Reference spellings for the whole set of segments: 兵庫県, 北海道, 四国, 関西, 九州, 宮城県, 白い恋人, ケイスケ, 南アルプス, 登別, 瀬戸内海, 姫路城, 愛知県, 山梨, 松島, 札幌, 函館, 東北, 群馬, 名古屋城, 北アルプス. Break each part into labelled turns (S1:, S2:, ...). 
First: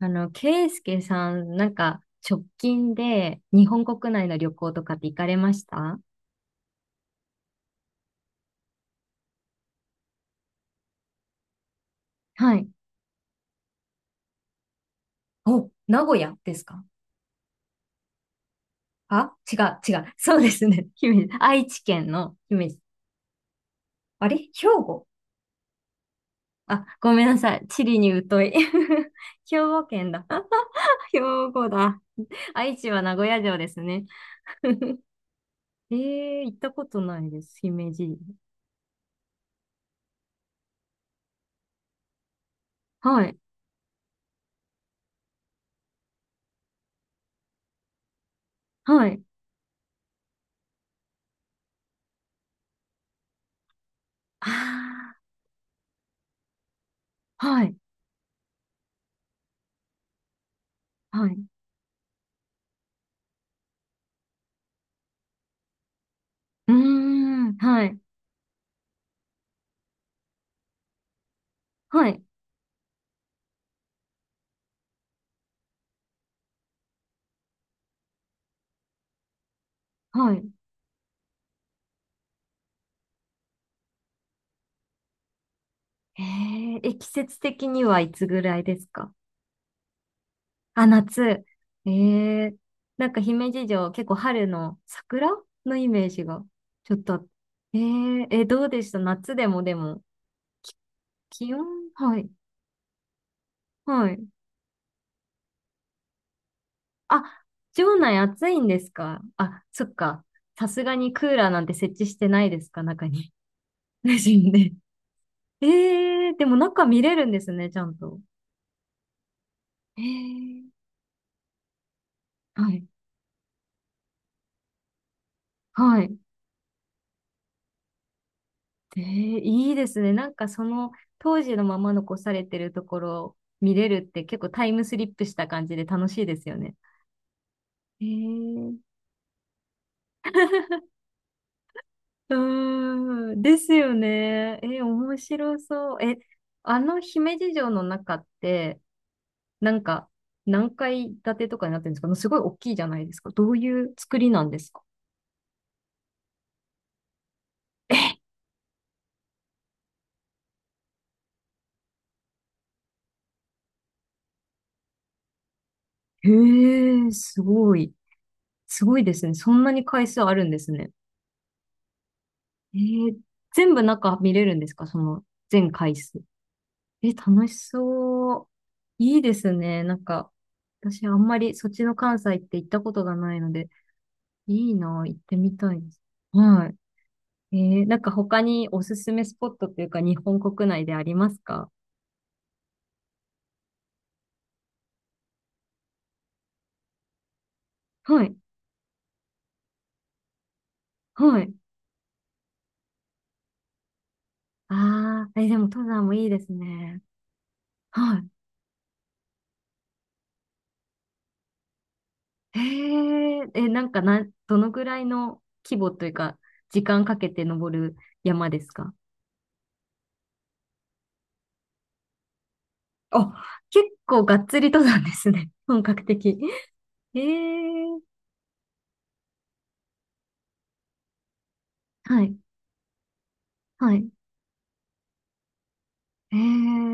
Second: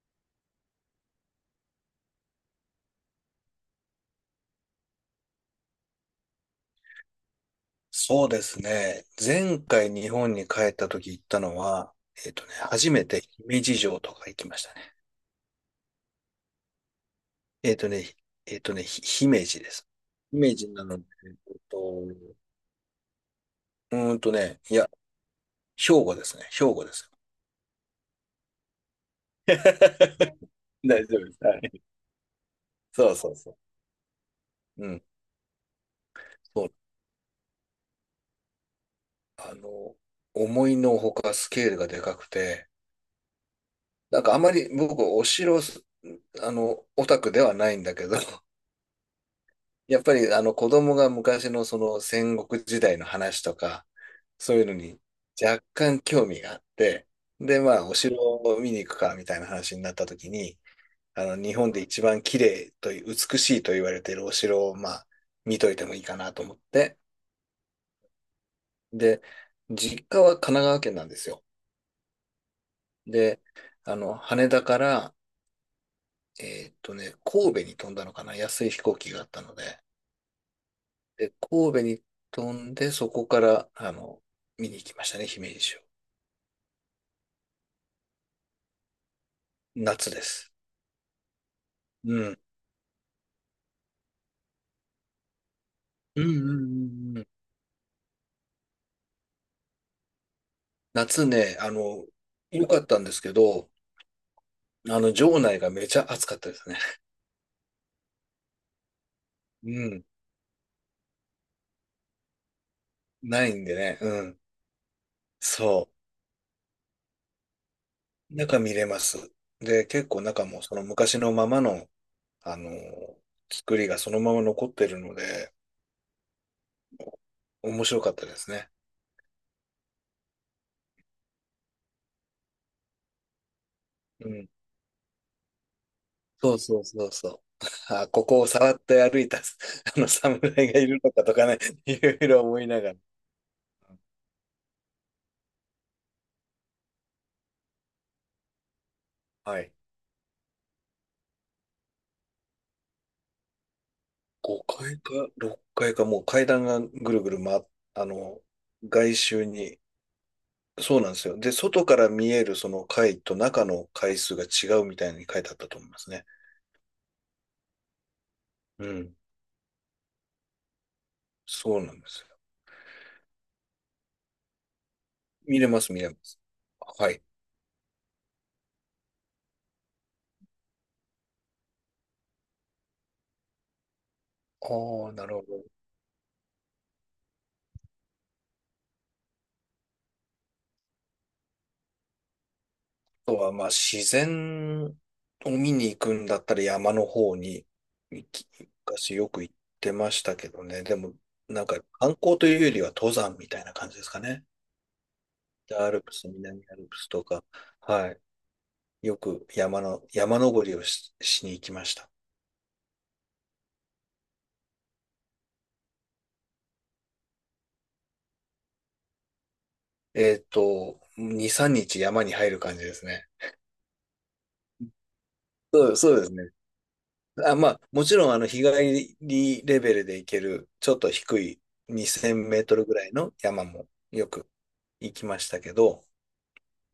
S1: ケイスケさん、なんか、直近で日本国内の旅行とかって行かれました
S2: そうですね。前回日本に帰った時行ったのは、
S1: はい。
S2: 初めて姫路城とか行きましたね。
S1: お、名古屋ですか？
S2: えっとね、えっとね、ひ
S1: あ、
S2: 姫
S1: 違
S2: 路で
S1: う、
S2: す。
S1: 違う。そうで
S2: 姫
S1: す
S2: 路な
S1: ね。
S2: ので、
S1: 姫路。愛知県の姫路。あれ兵
S2: いや、
S1: 庫？
S2: 兵庫ですね。兵庫
S1: あ、
S2: です。
S1: ごめんなさい。地理に疎い。兵庫県だ。
S2: 大 丈
S1: 兵
S2: 夫です。は
S1: 庫
S2: い。
S1: だ。愛知は
S2: そ
S1: 名
S2: う
S1: 古
S2: そう
S1: 屋城
S2: そ
S1: ですね。
S2: う。うん。
S1: 行っ
S2: そ
S1: た
S2: う。
S1: ことないです。姫路。
S2: あの、思いのほかスケールがでかくて、
S1: はい、
S2: なんかあまり僕お城す、あの、オタクではないんだけど、
S1: はい。
S2: やっぱりあの子供が昔のその戦国時代の話とか、そういうのに
S1: あ
S2: 若干興味があって、
S1: ー、
S2: で、
S1: はい、
S2: まあ、お城を見に行くかみたいな話になった時に、
S1: はい。
S2: 日本で一番綺麗という、美しいと言われているお城を、まあ、見といてもいいかなと思っ
S1: うー
S2: て、
S1: ん、はい、
S2: で、実家は神奈川県なんですよ。
S1: はい。
S2: で、羽田から、神戸に飛んだのかな、安い飛行機があったので、
S1: はい。
S2: で、神戸に飛んで、そこから、見に行きましたね、姫路城。
S1: 季節的にはいつぐらいですか？
S2: 夏です。
S1: あ、夏。え
S2: うん。
S1: ー、なんか姫路城、結構春の桜のイメー
S2: う
S1: ジ
S2: んうん
S1: が
S2: う
S1: ちょっと
S2: んうん。
S1: どうでした、夏でも、でも、
S2: 夏
S1: 気
S2: ね、
S1: 温。はい、
S2: 良かったんですけど、
S1: はい。
S2: 城内がめちゃ暑かったですね。
S1: あ、城内暑いんですか？あ、
S2: う
S1: そっ
S2: ん。
S1: か。さすがにクーラーなんて設置してないですか、中に。
S2: ないんでね、
S1: 無
S2: うん。
S1: 心ですよね。
S2: そ
S1: でも中見れるんですね、ちゃんと。
S2: う。中見れます。で、
S1: え
S2: 結構中も
S1: ー、
S2: その昔のままの、あの、
S1: はい、
S2: 作りがそのまま残ってるので、
S1: はい。
S2: 面白かったですね。
S1: えー、いいですね。なんかその当時のまま残されてるところを見れるって、
S2: う
S1: 結構
S2: ん。
S1: タイムスリップした感じで楽しいです
S2: そ
S1: よ
S2: う
S1: ね。
S2: そうそうそう。
S1: え
S2: あ、ここをさら
S1: ー、
S2: っと歩いた、あの侍が いるのかとかね、いろい
S1: う
S2: ろ思いながら。
S1: ーん、ですよね。え、面白そう。え、あの姫路城の中って、
S2: は
S1: な
S2: い。
S1: んか何階建てとかになってるんですか？すごい大きいじゃないですか。どういう作りなんですか？
S2: 5階か6階かいか、もう階段がぐるぐる回っ、あ
S1: え、
S2: の、外周に。そうなんですよ。で、外から見えるその階と中の階数が違うみたいに書いてあったと思いますね。
S1: へえ、すごい。す
S2: う
S1: ごいで
S2: ん。
S1: すね。そんなに階数あるんですね。
S2: そうなんですよ。
S1: えー、全部中見れるんですか、その
S2: 見れ
S1: 全
S2: ます、
S1: 回
S2: 見れま
S1: 数？
S2: す。は
S1: え、
S2: い。
S1: 楽しそう。いいですね。なんか、私あんまりそっちの関西って行ったことがないので、いいな、
S2: あ
S1: 行
S2: あ、
S1: っ
S2: な
S1: て
S2: るほ
S1: み
S2: ど。
S1: たいです。はい。なんか他におすすめスポットっていうか、日本国内でありますか？
S2: とは、まあ、自然を見に行くんだったら山の方に
S1: は
S2: 行
S1: い。
S2: き、昔よく行ってましたけどね。でも、
S1: はい。
S2: なんか観光というよりは登山みたいな感じですかね。
S1: ああ、え、でも登
S2: 北アル
S1: 山
S2: プ
S1: もい
S2: ス、
S1: いです
S2: 南アルプ
S1: ね。
S2: スとか、は
S1: は
S2: い。
S1: い。
S2: よく山登りをしに行きました。
S1: えなんかな、どのぐらいの規模というか、時間かけて登る山ですか？
S2: 2、3日山に入る感じですね。
S1: あ、結構がっつり登山ですね。本
S2: そう、
S1: 格
S2: そうです
S1: 的。
S2: ね。
S1: え
S2: あ、まあ、
S1: え、
S2: もちろん、日帰りレベルで行ける、ちょっと低い
S1: は
S2: 2000
S1: い、
S2: メートルぐらいの山も
S1: はい。
S2: よく行きましたけど、
S1: え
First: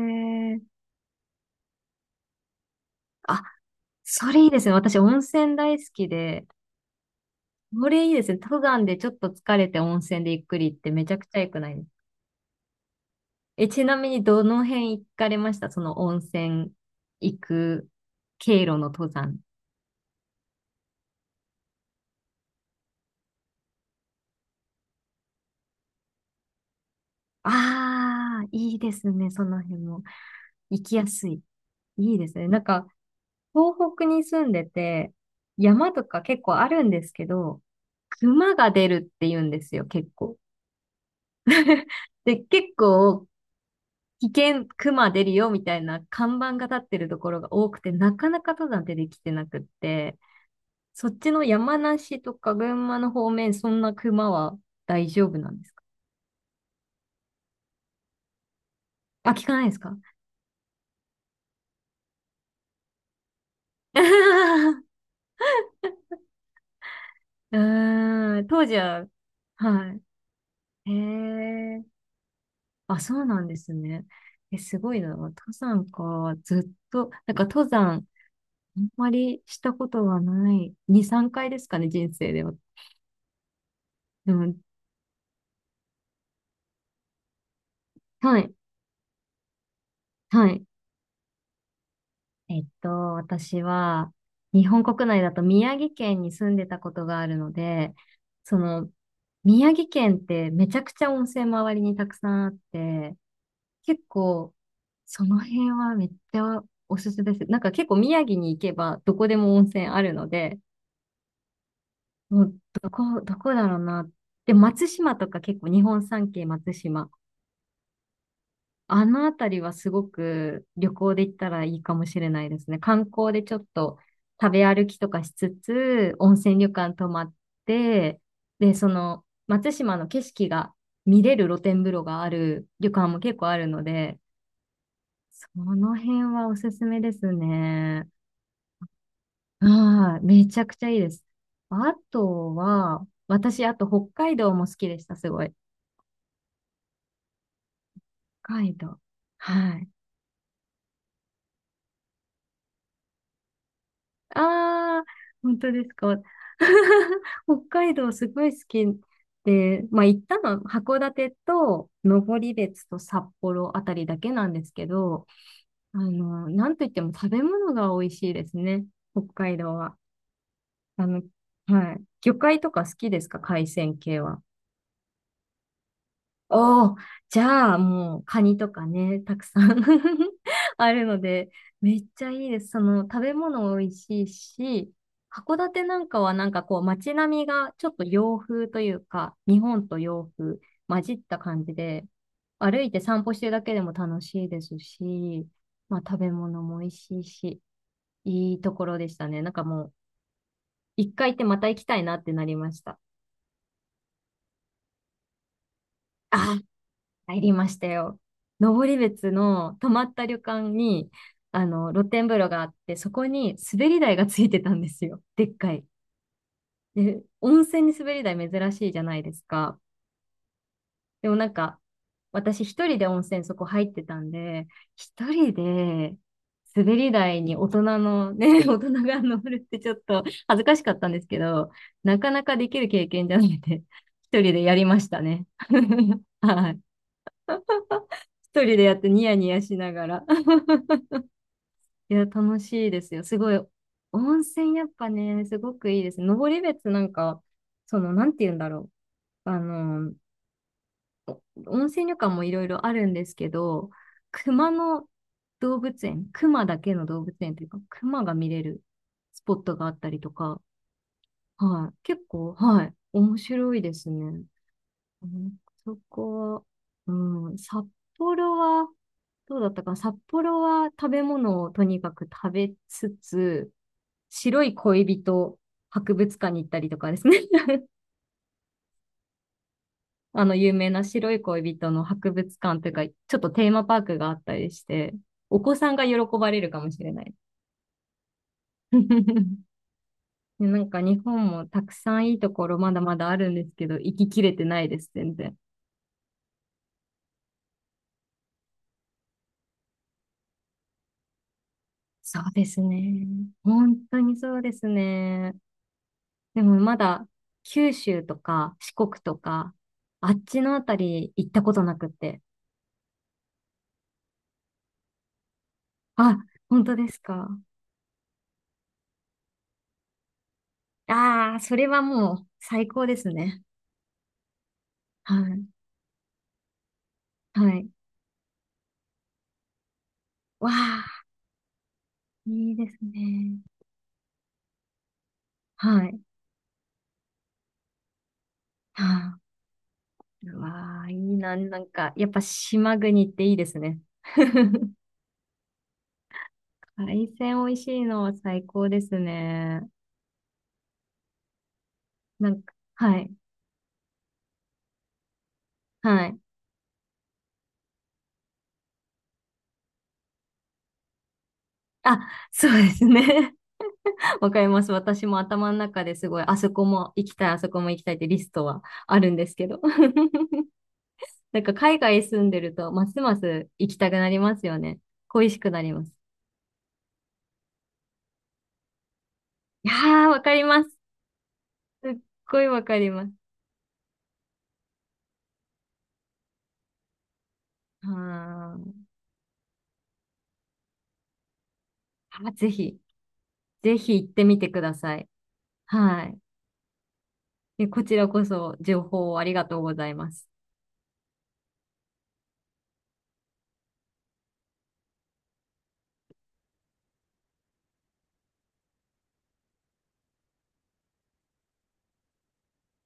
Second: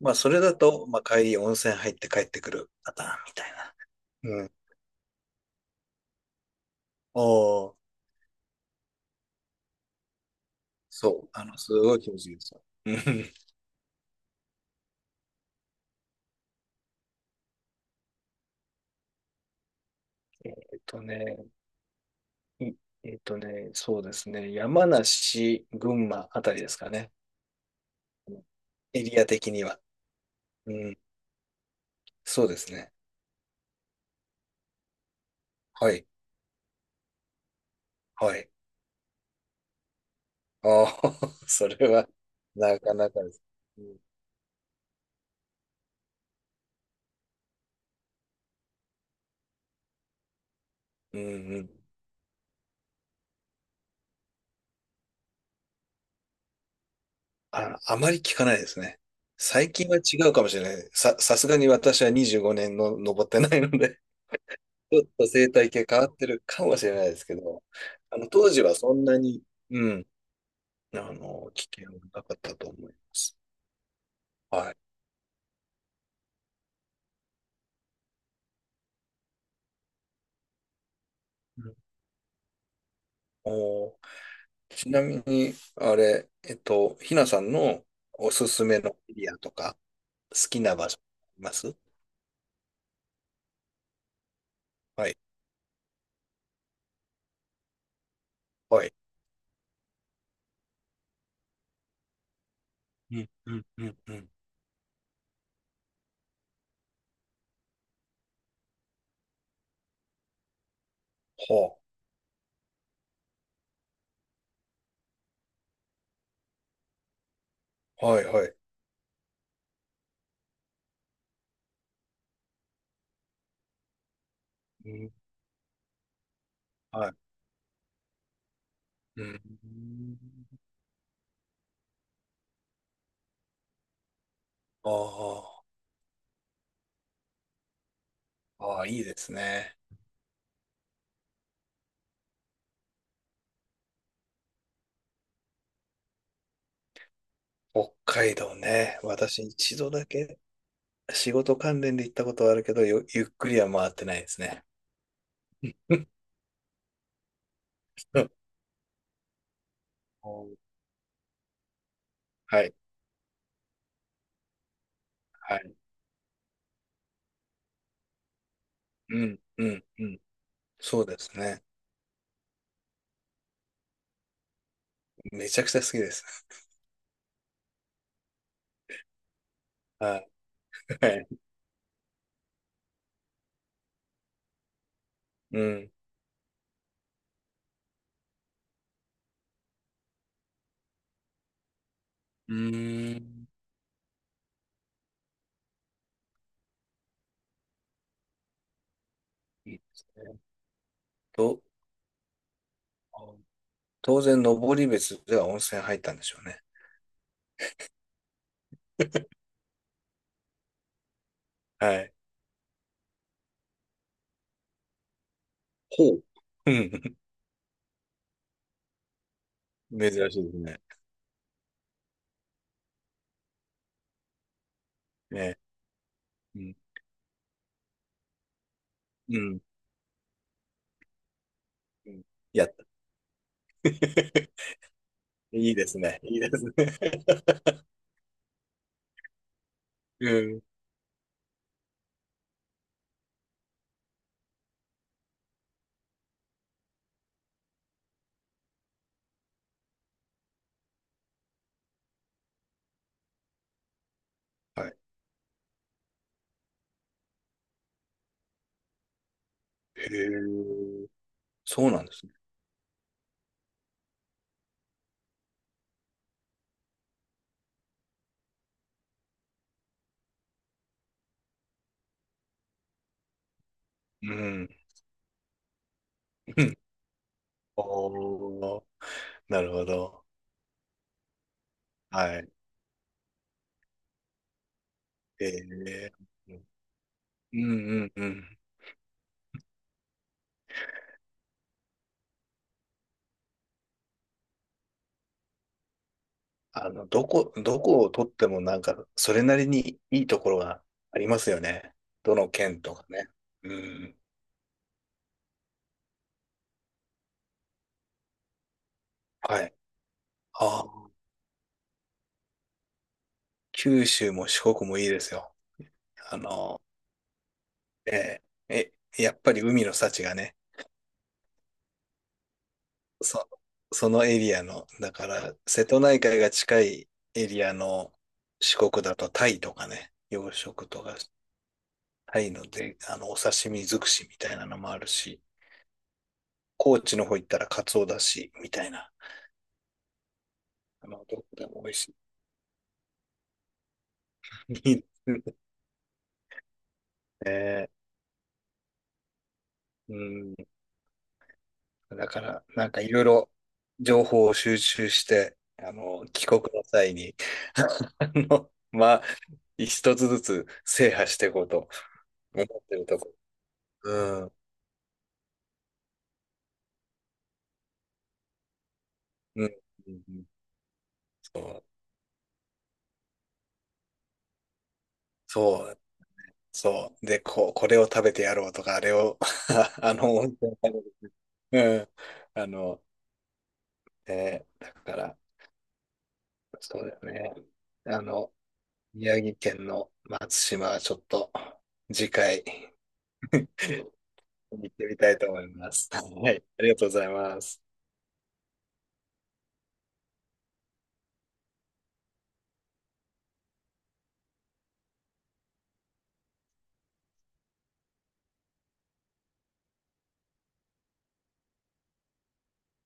S2: まあ、それだと、まあ、帰り温泉入って帰ってくるパターンみ
S1: あ、
S2: たいな。
S1: それ
S2: う
S1: いい
S2: ん。
S1: ですね。私、温泉大好きで。
S2: おお
S1: これいいですね。登山でちょっと疲れて温泉でゆっくりって、め
S2: そ
S1: ちゃく
S2: う、
S1: ちゃ良くな
S2: す
S1: いです
S2: ごい気持ちいいですよ。うん。
S1: え、ちなみにどの辺行かれましたその温泉行く経路の登山？
S2: えっとね、いえっとね、そうですね、山梨、群馬あたりですかね。
S1: ああ、いいで
S2: エ
S1: す
S2: リア
S1: ね。そ
S2: 的
S1: の
S2: には。
S1: 辺も。
S2: う
S1: 行き
S2: ん、
S1: やすい。いいです
S2: そう
S1: ね。
S2: で
S1: なん
S2: す
S1: か、
S2: ね。
S1: 東北に住んでて、山
S2: は
S1: と
S2: い、
S1: か結構あるんですけど、
S2: はい。
S1: 熊が出るって言うんですよ、結構。
S2: ああ、それは、
S1: で、結
S2: なかなか
S1: 構、
S2: です。う
S1: 危険、熊出るよ、みたいな看板が立ってるところが多くて、なかなか登山出てきてなくって、そっ
S2: ん、
S1: ちの
S2: うん。
S1: 山梨とか群馬の方面、そんな熊は大丈夫なんですか？
S2: あ、あまり聞かないですね。
S1: あ、聞かないで
S2: 最
S1: す
S2: 近
S1: か？
S2: は違うかもしれない。さすがに私は25年の登ってないの で、
S1: う
S2: ちょっと生態系変わってるかもしれないですけど、
S1: ーん、
S2: 当時
S1: 当
S2: は
S1: 時
S2: そん
S1: は、
S2: なに、う
S1: は
S2: ん、
S1: い。
S2: 危
S1: へ
S2: 険は
S1: え。
S2: なかったと思いま
S1: あ、そう
S2: す。
S1: なんですね。え、
S2: はい。
S1: すごいな。登山か。ずっと、なんか登山、あんまりしたことがない。2、3回です
S2: うん。
S1: かね、人生では。
S2: おー、
S1: でも、
S2: ちなみに、あれ、ひなさんのお
S1: は
S2: す
S1: い、
S2: すめのエリアとか、
S1: は
S2: 好き
S1: い。
S2: な場所あります？
S1: えっと、私は、日本国
S2: はい。
S1: 内だと宮城県に住んでたことがあるので、そ
S2: は
S1: の、
S2: い。
S1: 宮城県ってめちゃくちゃ温泉周りにたくさんあって、
S2: うん、うん、うん、
S1: 結
S2: うん。
S1: 構、その辺はめっちゃおすすめです。なんか結構宮城に行けばどこでも温泉あるので、
S2: は
S1: もうどこ、どこだろうな。で、松島とか、結構日本三景松島。
S2: あ、はいはい。
S1: あのあたりはすごく旅行で行ったらいいかもしれないですね。観光でちょっと食べ歩
S2: う
S1: きと
S2: ん、
S1: かしつつ、温泉旅館
S2: は
S1: 泊
S2: い。
S1: まって、で、そ
S2: う
S1: の
S2: ん。
S1: 松島の景色が見れる露天風呂がある旅館も結構あるので、そ
S2: あ
S1: の辺はおすすめですね。
S2: あ、ああ、いいですね。
S1: ああ、めちゃくちゃいいです。あとは、私、あと北海道も好きでした、すごい。
S2: 北海道
S1: 海道。
S2: ね。私
S1: は
S2: 一
S1: い。
S2: 度だけ仕事関連で行ったことはあるけど、ゆっくりは回ってないですね。
S1: ああ、本当ですか？北海道すご い好きで、まあ行ったのは函館と登
S2: はい、
S1: 別と札幌あたりだけなんですけど、
S2: はい。
S1: あの、なんといっても食べ物が美味しいですね。
S2: う
S1: 北
S2: ん、
S1: 海
S2: う
S1: 道
S2: ん、
S1: は。
S2: うん。そう
S1: あ
S2: で
S1: の、
S2: すね。
S1: はい。魚介とか好きですか、海鮮系は？
S2: めちゃくちゃ好きです。
S1: おー、じゃあもうカニとかね、たくさん
S2: はい、
S1: ある
S2: は
S1: の
S2: い。
S1: で、めっちゃいいです。その食べ物美味しいし、函
S2: う
S1: 館
S2: ん、
S1: なんかは、なんかこう街並みがちょっと洋風というか、日本と洋風混じった感じで、
S2: う
S1: 歩いて
S2: ー
S1: 散歩して
S2: ん。
S1: るだけでも楽しいですし、まあ食べ物も美味しいし、いいところでしたね。なんか
S2: いいで
S1: もう
S2: すね。
S1: 一回行ってま
S2: と、
S1: た行きたいなってなりました。
S2: 当然、登別では温泉入ったんでしょう
S1: あ、
S2: ね。
S1: 入りましたよ。登別の泊まった旅館に、
S2: は
S1: 露
S2: い。
S1: 天風呂があって、そこに滑り台がついてたんですよ。でっかい。
S2: ほう。うん。
S1: で、温泉に滑り台珍しいじゃないですか。
S2: 珍しいですね。
S1: でもなんか、私一人で温泉そこ入ってたんで、一人
S2: ね。
S1: で
S2: うん。
S1: 滑り台に大人のね、大人が乗
S2: う
S1: る
S2: ん。
S1: ってちょっと恥ずかしかったんですけど、
S2: う
S1: な
S2: ん。
S1: かなか
S2: や
S1: で
S2: っ
S1: き
S2: た。
S1: る経験じゃなくて、一人で やりましたね。
S2: いいですね。いいです
S1: はい。
S2: ね。
S1: 一人でやってニヤニヤしなが ら。
S2: うん。
S1: いや、楽しいですよ。すごい。温泉やっぱね、すごくいいです。登別なんか、その、なんて言うんだろう。お温泉旅館もいろいろあるんですけど、熊
S2: はい。
S1: の動物園、熊だけの動物園というか、熊が見れるスポットがあっ
S2: へ
S1: たりとか、
S2: え。そ
S1: は
S2: う
S1: い。
S2: なんで
S1: 結
S2: すね。
S1: 構、はい。面白いですね。うん、そこは、うん、札幌は、どうだったかな。札幌は食べ物をとにかく食べつつ、
S2: う
S1: 白
S2: ん。
S1: い恋人博物館に
S2: う
S1: 行っ
S2: ん。
S1: たりとかですね。
S2: おお、なるほど。
S1: あの、有名な白い恋人の博
S2: はい。
S1: 物館というか、ちょっとテーマパークがあったりして、
S2: え
S1: お子さんが
S2: え。
S1: 喜ば
S2: う
S1: れ
S2: ん。
S1: るかもしれない。
S2: うんうんうん。
S1: で、なんか日本もたくさんいいところまだまだあるんですけど、行ききれてないです、全然。
S2: どこどこを取ってもなんか、それなりにいいところがありますよね。ど
S1: そ
S2: の
S1: うです
S2: 県とか
S1: ね。
S2: ね。う
S1: 本
S2: ん。
S1: 当にそうですね。でもまだ九州とか四国と
S2: はい。
S1: か、あっちのあ
S2: あ
S1: た
S2: あ、
S1: り行ったことなくって。
S2: 九州も四国もいいですよ。あ
S1: あ、
S2: の
S1: 本当ですか？
S2: ええ、やっぱり海の幸がね、
S1: ああ、それはもう最高です
S2: そ、
S1: ね。
S2: そのエリアの、だか
S1: は
S2: ら、
S1: い。
S2: 瀬戸内海が近いエリ
S1: は
S2: ア
S1: い。
S2: の四国だとタイとかね、養
S1: わ
S2: 殖とか、
S1: あ、
S2: タイの
S1: いいです
S2: で、お
S1: ね。
S2: 刺身尽くしみたいなのもあるし、
S1: はい。
S2: 高知の方行ったらカツオだし、みたいな、
S1: はあ、うわあ、いい
S2: どこ
S1: な。
S2: で
S1: な
S2: も
S1: ん
S2: 美味
S1: か、
S2: し
S1: やっぱ島国っていいですね。
S2: い。い いですね。
S1: 海鮮美味しいのは最高ですね。
S2: うん。だか
S1: なん
S2: ら、
S1: か、
S2: なんかい
S1: は
S2: ろい
S1: い。
S2: ろ情報を収集して、
S1: はい。
S2: 帰国の際に、まあ、一つずつ制覇していこうと
S1: あ、
S2: 思
S1: そう
S2: っ
S1: で
S2: て
S1: す
S2: るとこ。
S1: ね。
S2: うん、う
S1: わ
S2: ん、
S1: かります。私も頭の中ですごい、あそこも行きたい、あそこも行きたいってリストはあるんです
S2: う
S1: け
S2: ん、
S1: ど。
S2: そ
S1: なんか
S2: う、
S1: 海外住んでると、ますます行きたくなりますよね。恋しくな
S2: そ
S1: り
S2: う、
S1: ます。
S2: そう。で、こう、これを食べてやろうとか、あれを
S1: いや ー、わ
S2: 温
S1: かり
S2: 泉
S1: ます。
S2: 食べる。
S1: すっ
S2: う
S1: ご
S2: ん、
S1: いわかります。
S2: だから、そうだよね。
S1: は
S2: あの、
S1: ー
S2: 宮城県の松島はちょっと、次
S1: あ。ぜ
S2: 回、
S1: ひ、ぜひ行ってみて
S2: 行
S1: く
S2: っ
S1: だ
S2: て
S1: さ
S2: み
S1: い。
S2: たいと思います。
S1: はい。
S2: はい、ありがとうございます。
S1: え、こちらこそ情報をありがとうございます。